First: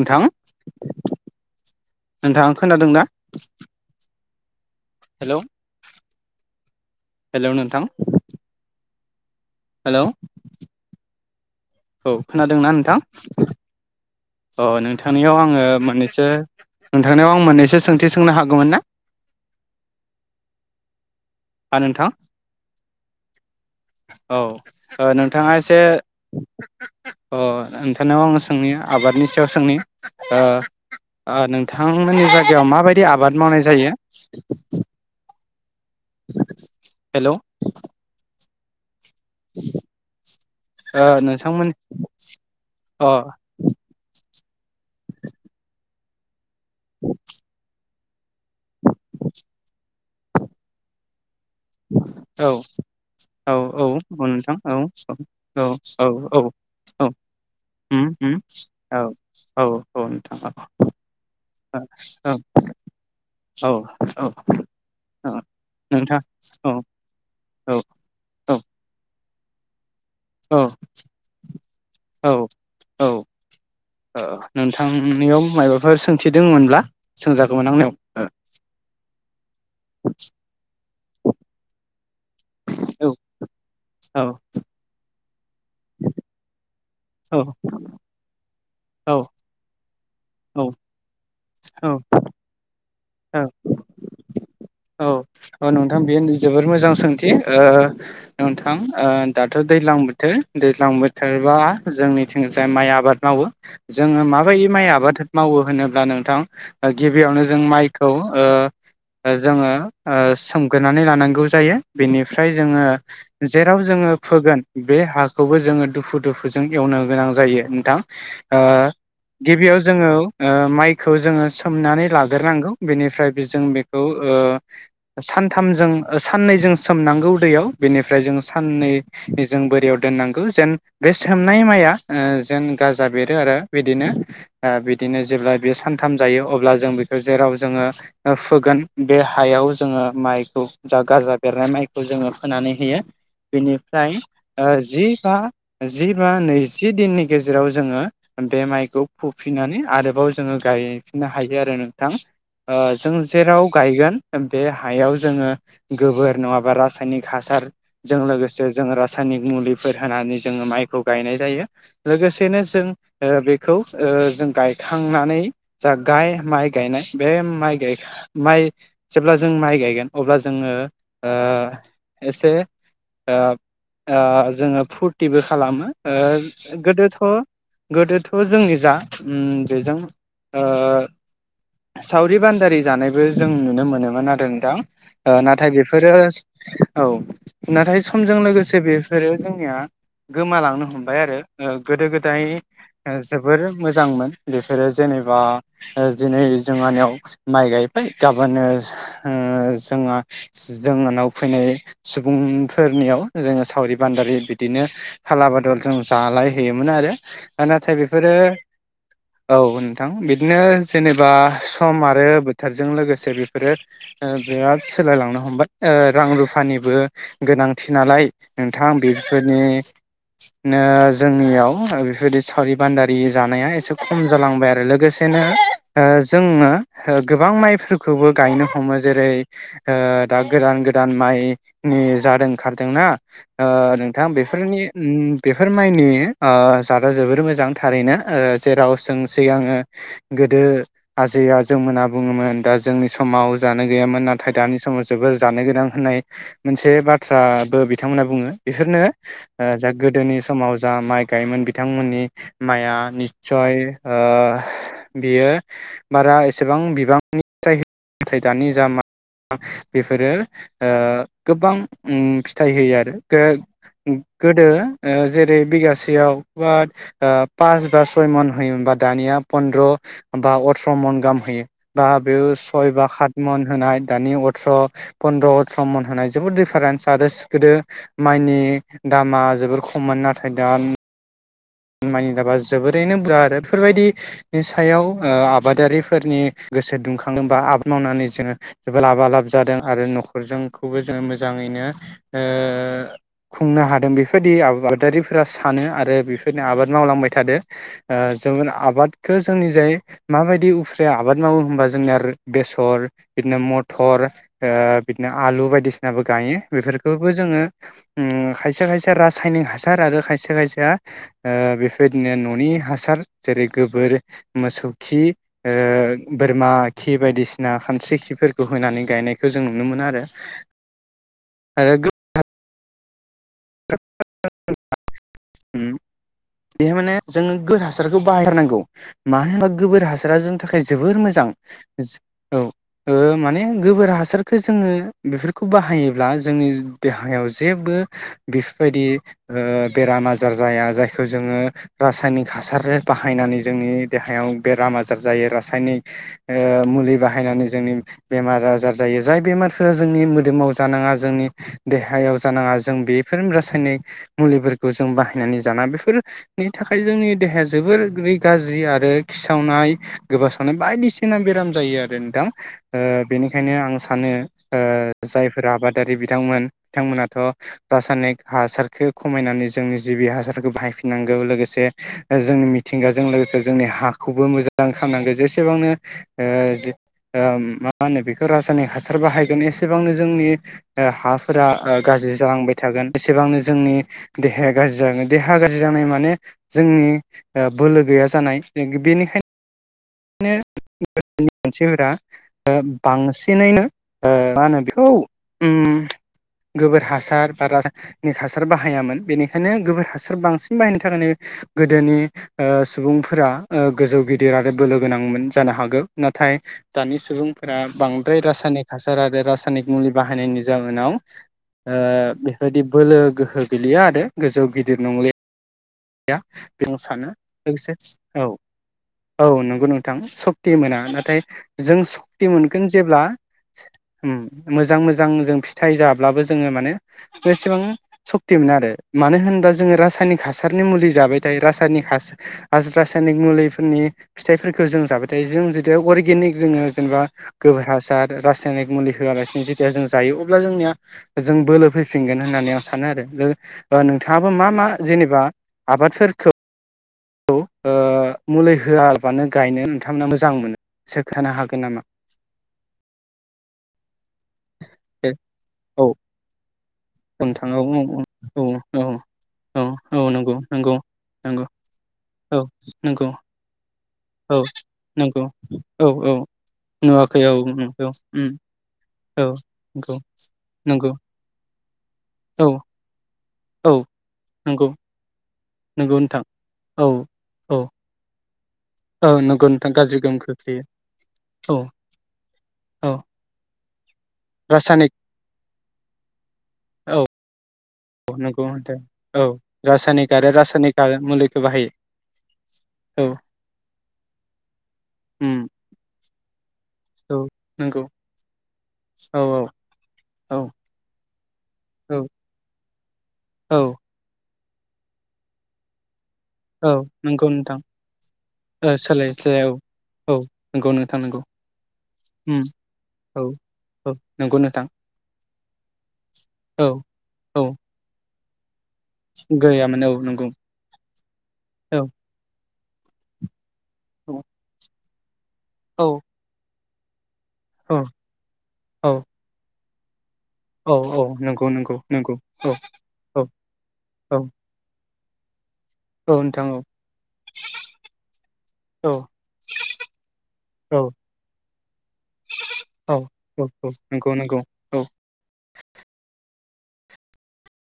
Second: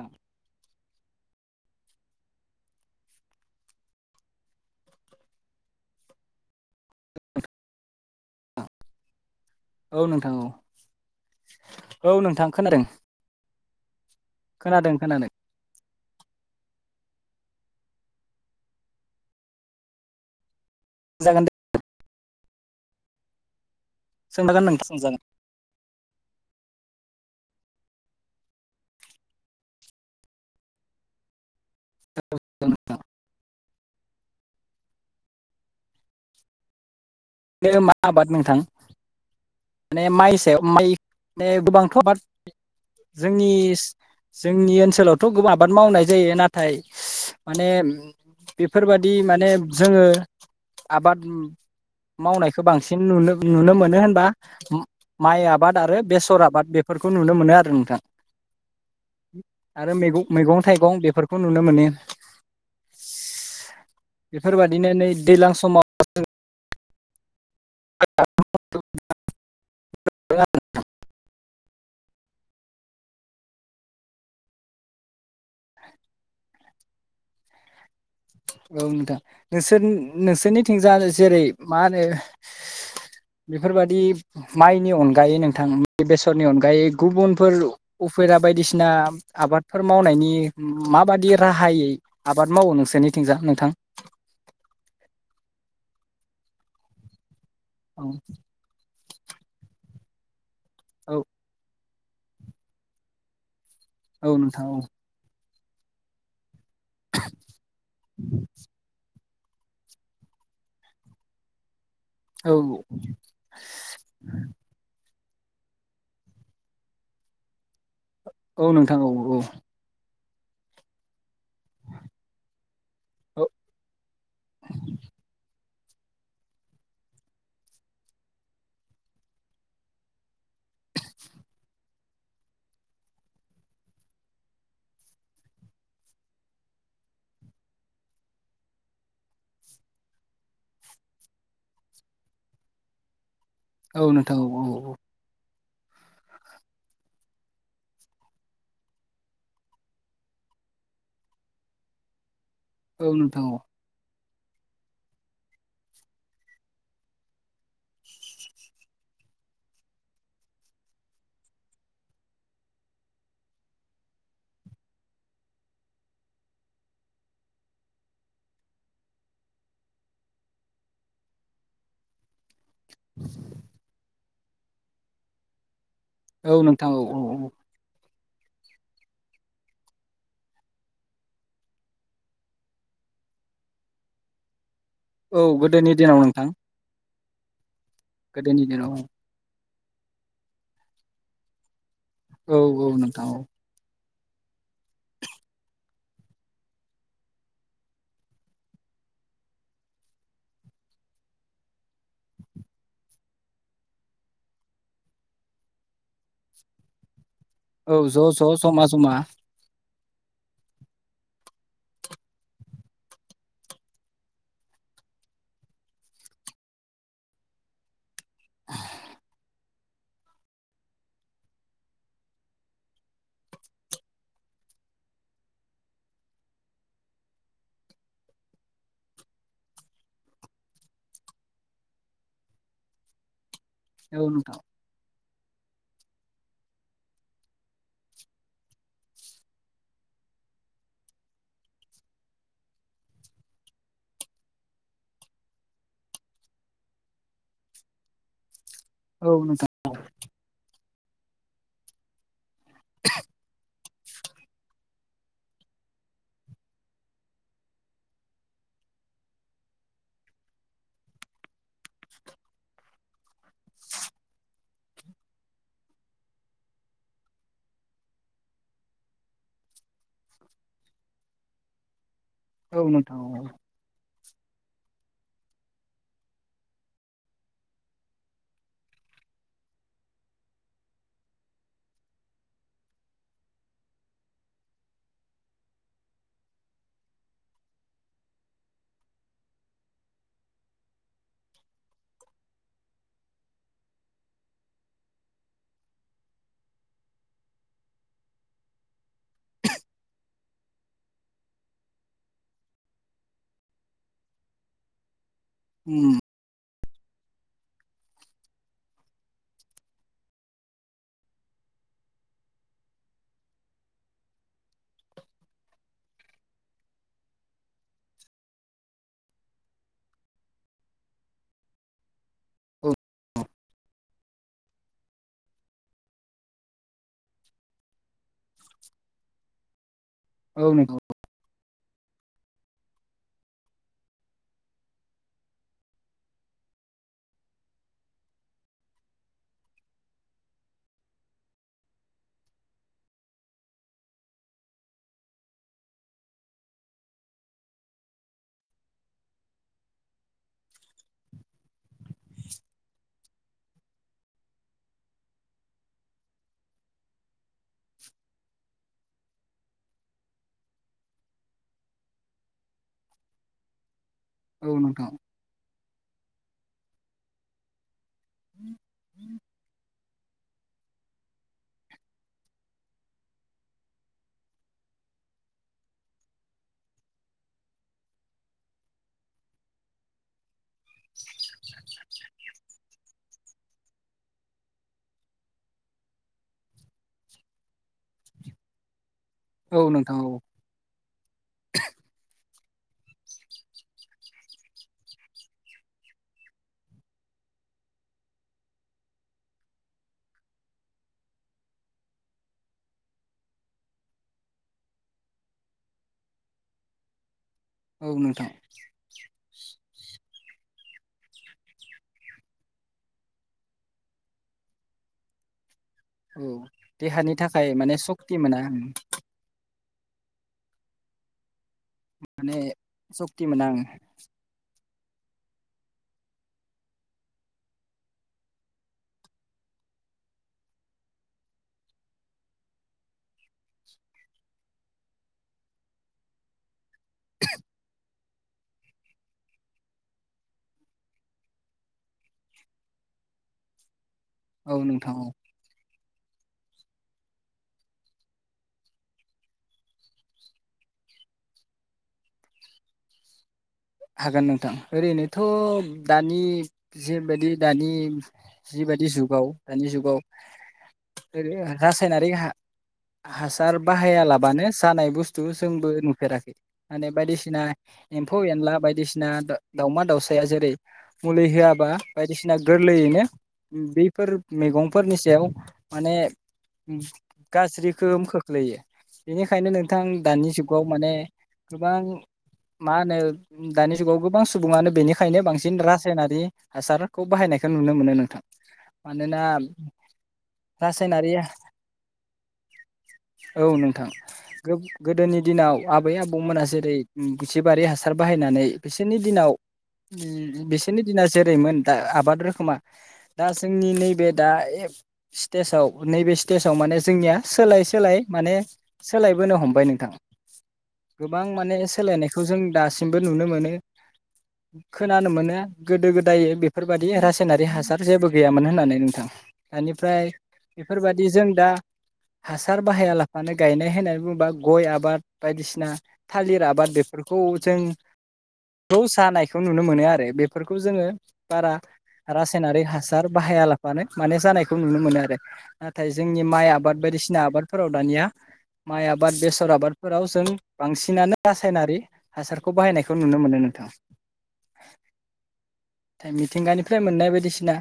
औ नोंथां। नोंथाङा खोनादोंना? हेलौ। हेलौ नोंथां। हेलौ औ नोंथां औ। औ नोंथां खोनादोंना खोनादों नोंथां औ खोनादों खोनादों नोंथांनियाव आङो मोन्नैसो नोंथांनियाव आं मोन्नैसो सोंथि सोंनो हागौमोन ना? जागोन। दे हा नोंथां। औ सोंजागोन नोंथां ओ सोंजागोन नोंथाङा एसे ओ नोंथांनाव आङो सोंनि आबादनि सायाव सोंनि ओ आं नों थांमोननि जायगायाव नोंथां माबायदि आबाद मावनाय जायो? [inaudible] हेल बे मा आबाद नोंथां? माने माइ सायाव माइ ओ माने नोंथांमोन गोबांथ बाद अ औ जोंनि जोंनि ओनसोलावथ गोबां आबाद मावनाय जायो नाथाय माने ओम बेफोरबायादि माने जोङो आबाद ओम मावनायखौ बांसिन नुनो औ नुनो औ मोनो होनबा औ नोंथां औ माइ औ आबाद आरो औ बेसर औ आबाद बेफोरखौ औ नुनो मोनो आरो नोंथां उम उम औ औ आरो मैगं नोंथां मैगं-थाइगं बेफोरखौ नुनो मोनो औ औ औ बेफोरबादिनो नै औ दैज्लां समाव नोंथां औ औ औ औ [unintelligible] औ औ नोंथांनियाव माबाफोर सोंथिदोंमोनब्ला सोंजाखगौमोन आंनियाव औ औ नोंथां नोंसोर नोंसोरनिथिंजा जेरै मा होनो औ बेफोरबायदि औ माइनि अन दायो नोंथांनि बेसदनि अनगायै औ गुबुनफोरल उफा बायदिसिना आबादफोर मावनायनि औ माबाददि राहायै औ आबाद मावो नोंस निथिंजा नोंथां अ नोंथां बेयो जबोर मोजां सोंथि ओ औ नोंथां ओ दाथ दैजलां बोथोर दैज्लां औ बोथोरबा जोंनिथिं जाय माइ आबाद मावो। जोङो औ नोंथां माबायदि औ माइ आबाद मावो होनोब्ला नोंथां गिबियावनो जों माइखौ ओ जोङो ओ सोमगोरानै लानांगौ जायो। बेनिफ्राय औ जोङो जेराव जोङो फोगोन बे हा खौबो जोङो दुफु-दुफुजों एवनो गोनां जायो नोंथां। ओ औ नोंथां औ औ गिबियाव जोङो ओ माइखौ जोङो सोमनानै लाग्रोनांगौ बेनिफ्राय बे औ जों बेखौ‌ ओ सानथामजों सान्नै जों सोमनांगौ दैयाव। बेनिफ्राय जों साननै जों बोरियाव दोनांगौ जेन बे सोमनाय माइआ ओ जेन गाजा बेरो आरो बिदिनो -बिदिनो जेब्ला बे सानथाम जायो अब्ला जों बेखौ जेराव जोंओ फोगोन बे‌ हायाव जोङो माइखौ जा-गाजा बेरनाय माइखौ जोङो फोनानै होयो। औ बेनिफ्राय नोंथां औ ओ औ जि बा जि बा नैजि दिननि गेजेराव जोङो बे माइखौ फुफिननानै आरोबाव जोङो गायफिननो हायो आरो नोंथां। ओ औ जों नोंथां औ जेराव गायगोन [unintelligible] बे हायाव जोङो गोबोर नङाबा रासायनिक हासारजों लोगोसे जों रासायनिक मुलिफोर होनानै जोङो माइखौ गायनाय जायो। लोगोसेनो जों ओ बेखौ ओ जों गायखांनानै जा गाय माइ गायनाय बे माइ-गाय-माइ जेब्ला जों माइ गायगोन अब्ला जोङो ओ एसे ओ ओ जोङो फुरथिबो खालामो। ओ औ नोंथां औ औ औ गोदोथ-गोदो थ जोंनि जा उम बेजों ओ सावरि-बान्दारि जानायबो जों नुनो मोनो नोमोन आरो नोंथां। ओ औ नाथाय गोदोनि बेफोरो दिनाव नोंथां औ नाथाय समजों गोदोनि लोगोसे दिनाव बेफोरो जोंनिया गोमालांनो हमबाय आरो ओ गोदो-गोदाय औ औ ओ नोंथां औ जोबोर मो जांमोन बेफोरो जेनेबा ओ दिनै जोंहानियाव माइ गायबाय गाबोन ओ ओ जोंहा-जोंहानाव फैनाय सुबुंफोरनियाव जोङो सावरि-बान्दारि बिदिनो फाला-बादल जों जालायहैयोमोन आरो। नाथाय औ ज' बेफोरो ज' जमा जमा औ नों थां बिदिनो जेनेबा सम आरो बोथोरजों लोगोसे बेफोरो ओ बिराद सोलायलांनो हमबाय। ओ रां रुफानिबो गोनांथि नालाय। नोंथां बिफोरनि नो जोंनियाव आरो बेफोरबायदि सावरि-बान्दारि जानाया एसे खम जालांबाय आरो‌। लोगोसेनो जोङो गोबां माइफोरखौबो गायनो हमो जेरै ओ दा गोदान-गोदान माइ नि जाद ओंखारदोंना? ओ नोंथां बेफोरनि बेफोर माइनि ओ जादआ जोबोर मोजां थारैनो। ओ जेराव जों सिगाङो गोदो आजै-आजौमोना बुङोमोन दा जोंनि सम माव जानो गैयामोन नाथाय दानि समाव जोबोर जानो गोनां होननाय मोनसे बाथ्राबो बिथांमोनहा बुङो। बेफोरनो औ नोंथां ओ जा गोदोनि समाव जा माइ गायोमोन बिथांमोननि माया निस्सय ओ बियो बारा एसेबां बिबांनि [unintelligible] नाथाय दानि जा मा [unintelligible] बेफोरो ओ गोबां उम फिथाइ होयो आरो [unintelligible] गोदो ओ जेरै बिगासेयाव [unintelligible] पास बा सय मन होयोमोन बा दानिया पनन्द्र बा अथ्र मन गाहाम होयो बा बे औ सय बा नोंथां खात औ मन होनाय दानि अथ्र फन्द्र अथ्र मन होनाय जोबोद दिडिफारेन्स आरो गोदो माइनि दामा जोबोर खममोन। नाथाय दा मायनि दामा जोबोरैनो बुरजा आरो बेफोरबायदिनि सायाव ओ आबादारिफोरनि गोसो दुंखाङोबा आबाद मावनानै जोङो जोबोद लाबा लाब जादों आरो न'खरजोंखौबो जोङो मोजाङैनो ओ खुंनो हादों बेफोरबायदि आबादारिफोरा सानो आरो बे [unintelligible] आबाद मावलांबाय थादो ओ जों आबादखौ जोंनि जाय माबायदि उफ्रिया आबाद मावो होनबा जोंनिया बेसर बिदिनो मथर ओ बि नो आलु उम बायदिसिनाबो गायो। बेफोरखौबो जोङो उम खायसे खायसे रासायनिक हासार आरो खायसे खायसेया ओ बेफोरबायदिनो न'नि हासार जेरै गोबोर मोसौ खि ओ बोरमा खि बायदिसिना खानस्रि खिफोरखौ होनानै गायनायखौ जों नुनो मोनो आरो आरो [inaudible] औ [inaudible] माने जोङो [unintelligible] हासारखौ बाहाय थारनांगौ मानो होनबा गोबोर हा सारा औ थाखाय नोंथां जोबोर मोजां जो औ ओ माने गोबोर हासारखौ जोङो बेफोरखौ बाहायोब्ला जोंनि देहायाव जेबो बेफोरबायदि ओ बेराम आजार जाया। जायखौ जोङो रासायनिक हासार बाहायनानै जोंनि देहायाव बेराम आजार जायो, रासायनिक ओ मुलि बाहायनानै जोंनि बेमार आजार जायो, जाय बेमारफोरा जोंनि मोदोमाव जानाङा, जोंनि देहायाव जानाङा, जों बे बेफोर रासायनिक मुलिफोरखौ जों बाहायनानै जाना बेफोरनि थाखाय जोंनि देहाया जोबोरै गाज्रि आ रो खिसावनाय गोबासावनाय बायदिसिना बेराम जायो आरो नोंथां ओ बेनिखायनो आं सानो औ ओ नोंथां जायफोर आबादारि बिथांमोन बिथांमोनाथ' रासायनिक हासारखो खमायनानै जोंनि जिबि हासारखौ बाहायफिननांगौ लोगोसे जोंनि मिथिंगाजों लोगोसे जोंनि हाखौबो मोजां खामनांगो। जेसेबांनो ओ मा जे होनो बेखौ रासायनिक हासार बाहायगोन एसेबांनो जोंनि ओ हाफोरा ओ गाज्रि जालांबाय थागोन एसेबांनो जोंनि देहाया गाज्रि जागोन। देहा गाज्रि जानाय माने जोंनि बोलो गैया जानाय। बेनिखायनो औ नोंथां औ नो नि सोहोरा ओ बांसिनैनो ओ मा होनो बेखौ ओम गोबोर हासार बा रासायनिक हासार बाहायामोन बेनिखायनो गोबोर हासार बांसिन बाहायनो थाखायनो ओ गोदोनि ओ सुबुंफोरा गोजौ गिदिर आरो बोलो गोनांमोन जानो हागौ! नाथाय दानि सुबुं फोरा औ बांद्राय नोंथां रासायनिक हासार आरो रासायनिक मुलि बाहायनायनि जाहोनाव ओ बेबायदि बोलो गोहो गलिया आरो गोजौ गिदिर नंलि गैया औ बे सानो देहानि थाखाय लोगोसे माने सक्ति मोना आं औ-औ नंगौ नों थां सक्ति मोना नाथाय जों सक्ति माने मोनगोन जेब्ला सक्ति मोना आं उम मोज मोजां-मोजां जों फिथाइ जाब्लाबो जों माने बेसेबां सक्ति मोना आरो मानो होनबा जों रासायनिक हासार नि मुलि जाबायथायायो रासायनिक हास रासायनिक मुलिफोरनि फिथाइफोरखौ जों जाबाय थायो जों जेतिया अर्गेनिक जोङो जेनेबा गोबोर हासार रासायनिक मुलि होआलासेनो जेतिया जों जायो अब्ला जोंनिया जों बोलो फैफिनगोन होननानै आं सानो आरो ओ नों हाबो मा औ मा नोंथां औ जेनेबा आबादफोरखौ औ ओ मुलि होआबानो गायनो नोंथांमोना मोजां मोनो सोखानो हागोन नामा? हागोन नोंथां, ओरैनोथ' औ दानि जिबायदि नोंथां औ दानि औ औ जिबादि जुगाव औ दानि औ जुगाव नंगौ नंगौ नंगौ रासायनारि बे औ नंगौ हा-हासार औ बाहायालाबानो जानाय बुस्थु नंगौ जोंबो औ औ नुफेराखै माने नुवाखै औ बायदिसिना नंगौ उम एम्फौ-एनला बायदिसिना औ नंगौ दा-दाउमा-दाउसाया जेरै नंगौ मुलै हो याबा बायदिसिना औ गोरलैयैनो औ बैफोर नंगौ मैगंफोरनि सायाव नंगौ माने नोंथां औ औ गाज्रिखोम खोख्लैयो औ नंगौ बेनिखायनो नोंथां गाज्रि गोहोम दानि जुगाव खोख्लैयो माने औ गोबां मा होनो औ दानि औ गोबां सुबुङानो रासायनिक बेनिखायनो बांसिन रासायनारि औ हासारखौ बाहायनायखौ नुनो मोनो नोंथां। नंगौ नोंथां मानोना औ रासायनिक आरो रासायनिक रासायनारि मुलिखौ बाहायो औ नोंथां गो-गोदोनि उम दिनाव आबै आबौमोना जेरै औ जिबारि नंगौ हासार फैनानै बिसोरनि औ दिनाव औ बिसोरनि दिना रैमोन दा औ आबाद रोखोमा दा जोंनि औ नैबे दा ए सितेसाव नैबे सि सटेजाव औ माने जोंनिया नंगौ नोंथां सोलाय सोलाय माने सोलाय सोलायबोनो सोलाय औ हमबाय नोंथां औ नंगौ नोंथां नंगौ गोबां माने सोलायनायखौ जों उम दा सि [unintelligible] औ नुनो मोनो औ नंगौ नोंथां खोनानो मोनो गोदो-गोदाय औ बेफोरबायदि औ रासायनारि हासार जेबो गैयामोन होननानै [unintelligible] गैयामोन औ एनिफ्राय नंगौ बेफोरबादि जों दा औ हास सार बाहाया लाबानो गायनाय होननानै औ बुङोबा गय आबाद बायदिसिना औ थालिर आबाद बेफी [unintelligible] [unintelligible] औ सानायखौ नु नुनो मोनो आरो बे फोरखौ औ जोङो औ नंगौ बारा नंगौ नंगौ औ रासायनारि हासार औ बाहायालाबानो माने औ जानायखौ नुनो मोनो आरो। [inaudible] नाथाय जोंनि माइ नोंथां औ आबाद बायदिसिना आबादफोराव दानिया माइ औ आबाद बेसर आबादफोराव जों औ बांसिनानो रासायनारि हासार औ औ औ नंगौ नंगौ औ। थाय मिथिंगानिफ्राय मोननाय बायदिसिना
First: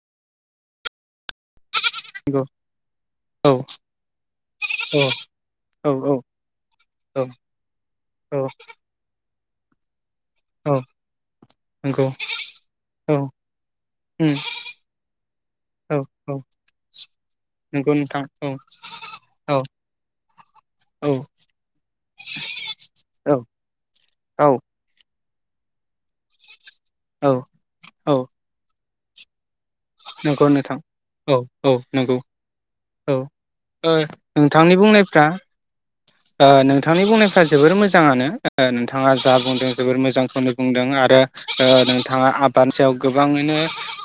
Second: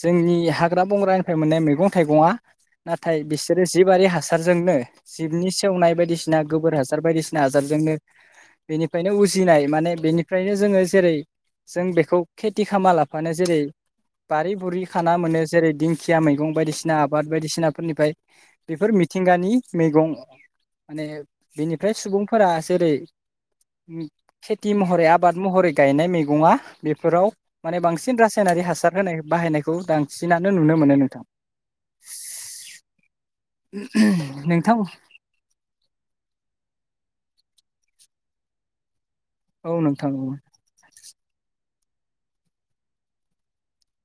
जोंनि हाग्रा बंग्रानिफ्राय मोननाय मैगं थाइगंआ नंगौ नाथाय औ बिसोरो जिबारि हासारजोंनो औ औ जिबनि सेवनाय औ औ बायदिसिना गोबोर हासार बायदिसिना हासारजोंनो बेनिफाइनो उ दिनाय माने बेनि फ्रायनो औ जोङो जेरै जों नंगौ बेखौ खेथि औ खालामालाफानो जेरै उम बारि बुरि खाना मोनो जेरै दिंखिया औ औ मैगं बायदिसिना आबाद नंगौ बायदिसिनाफोरनिफ्राय नोंथां औ बेफोर मिथिंगानि औ मैगं माने औ बिनिफ्राय सुबुंफोरा जेरै औ औ खेथि महरै आब बाद महरै गायनाय मैगङा बे फोराव औ माने औ बांसिन रासायनारि हासार होनाय बाहायनाय नंगौ नोंथां औ औ नंगौ औ ओ नोंथांनि नोंथां बुंनायफ्राओ नोंथांनि बुंनायफ जोबोर मोजाङानो [unintelligible] बिथाङा जा औ बुंदों जोबोर नोंथां औ मोजांखौनो बुंदों आरो ओ नोंथाङा आबानि सायाव गोबाङैनो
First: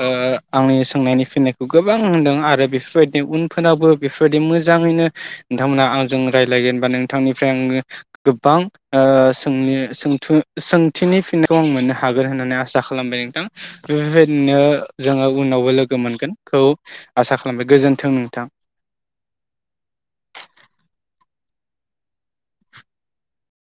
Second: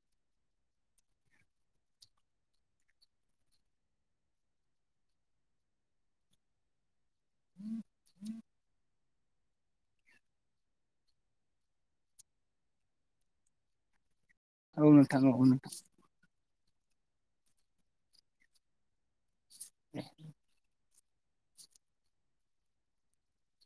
ओ आंनि सोंनायनि फिनायखौ गोबां होनदों आरो बेफोर बायदि उनफोरनावबो बेफोर बायदि मोजाङैनो नोंथांमोना आंजों रायज्लायगोनबा नों बिथांनिफ्राय आङो गोबां ओ सों-सोंथु-सोंथिनि फिन्नायखौ आं मोननो हागोन होननानै आसा खालामबाय नोंथां औ बेबायदि [unintelligible] नोंथां जोङो औ उनावबो नोंथां लोगो मोनगोन खौ आसा खालामबाय गोजोन्थों नोंथां ए [inaudible]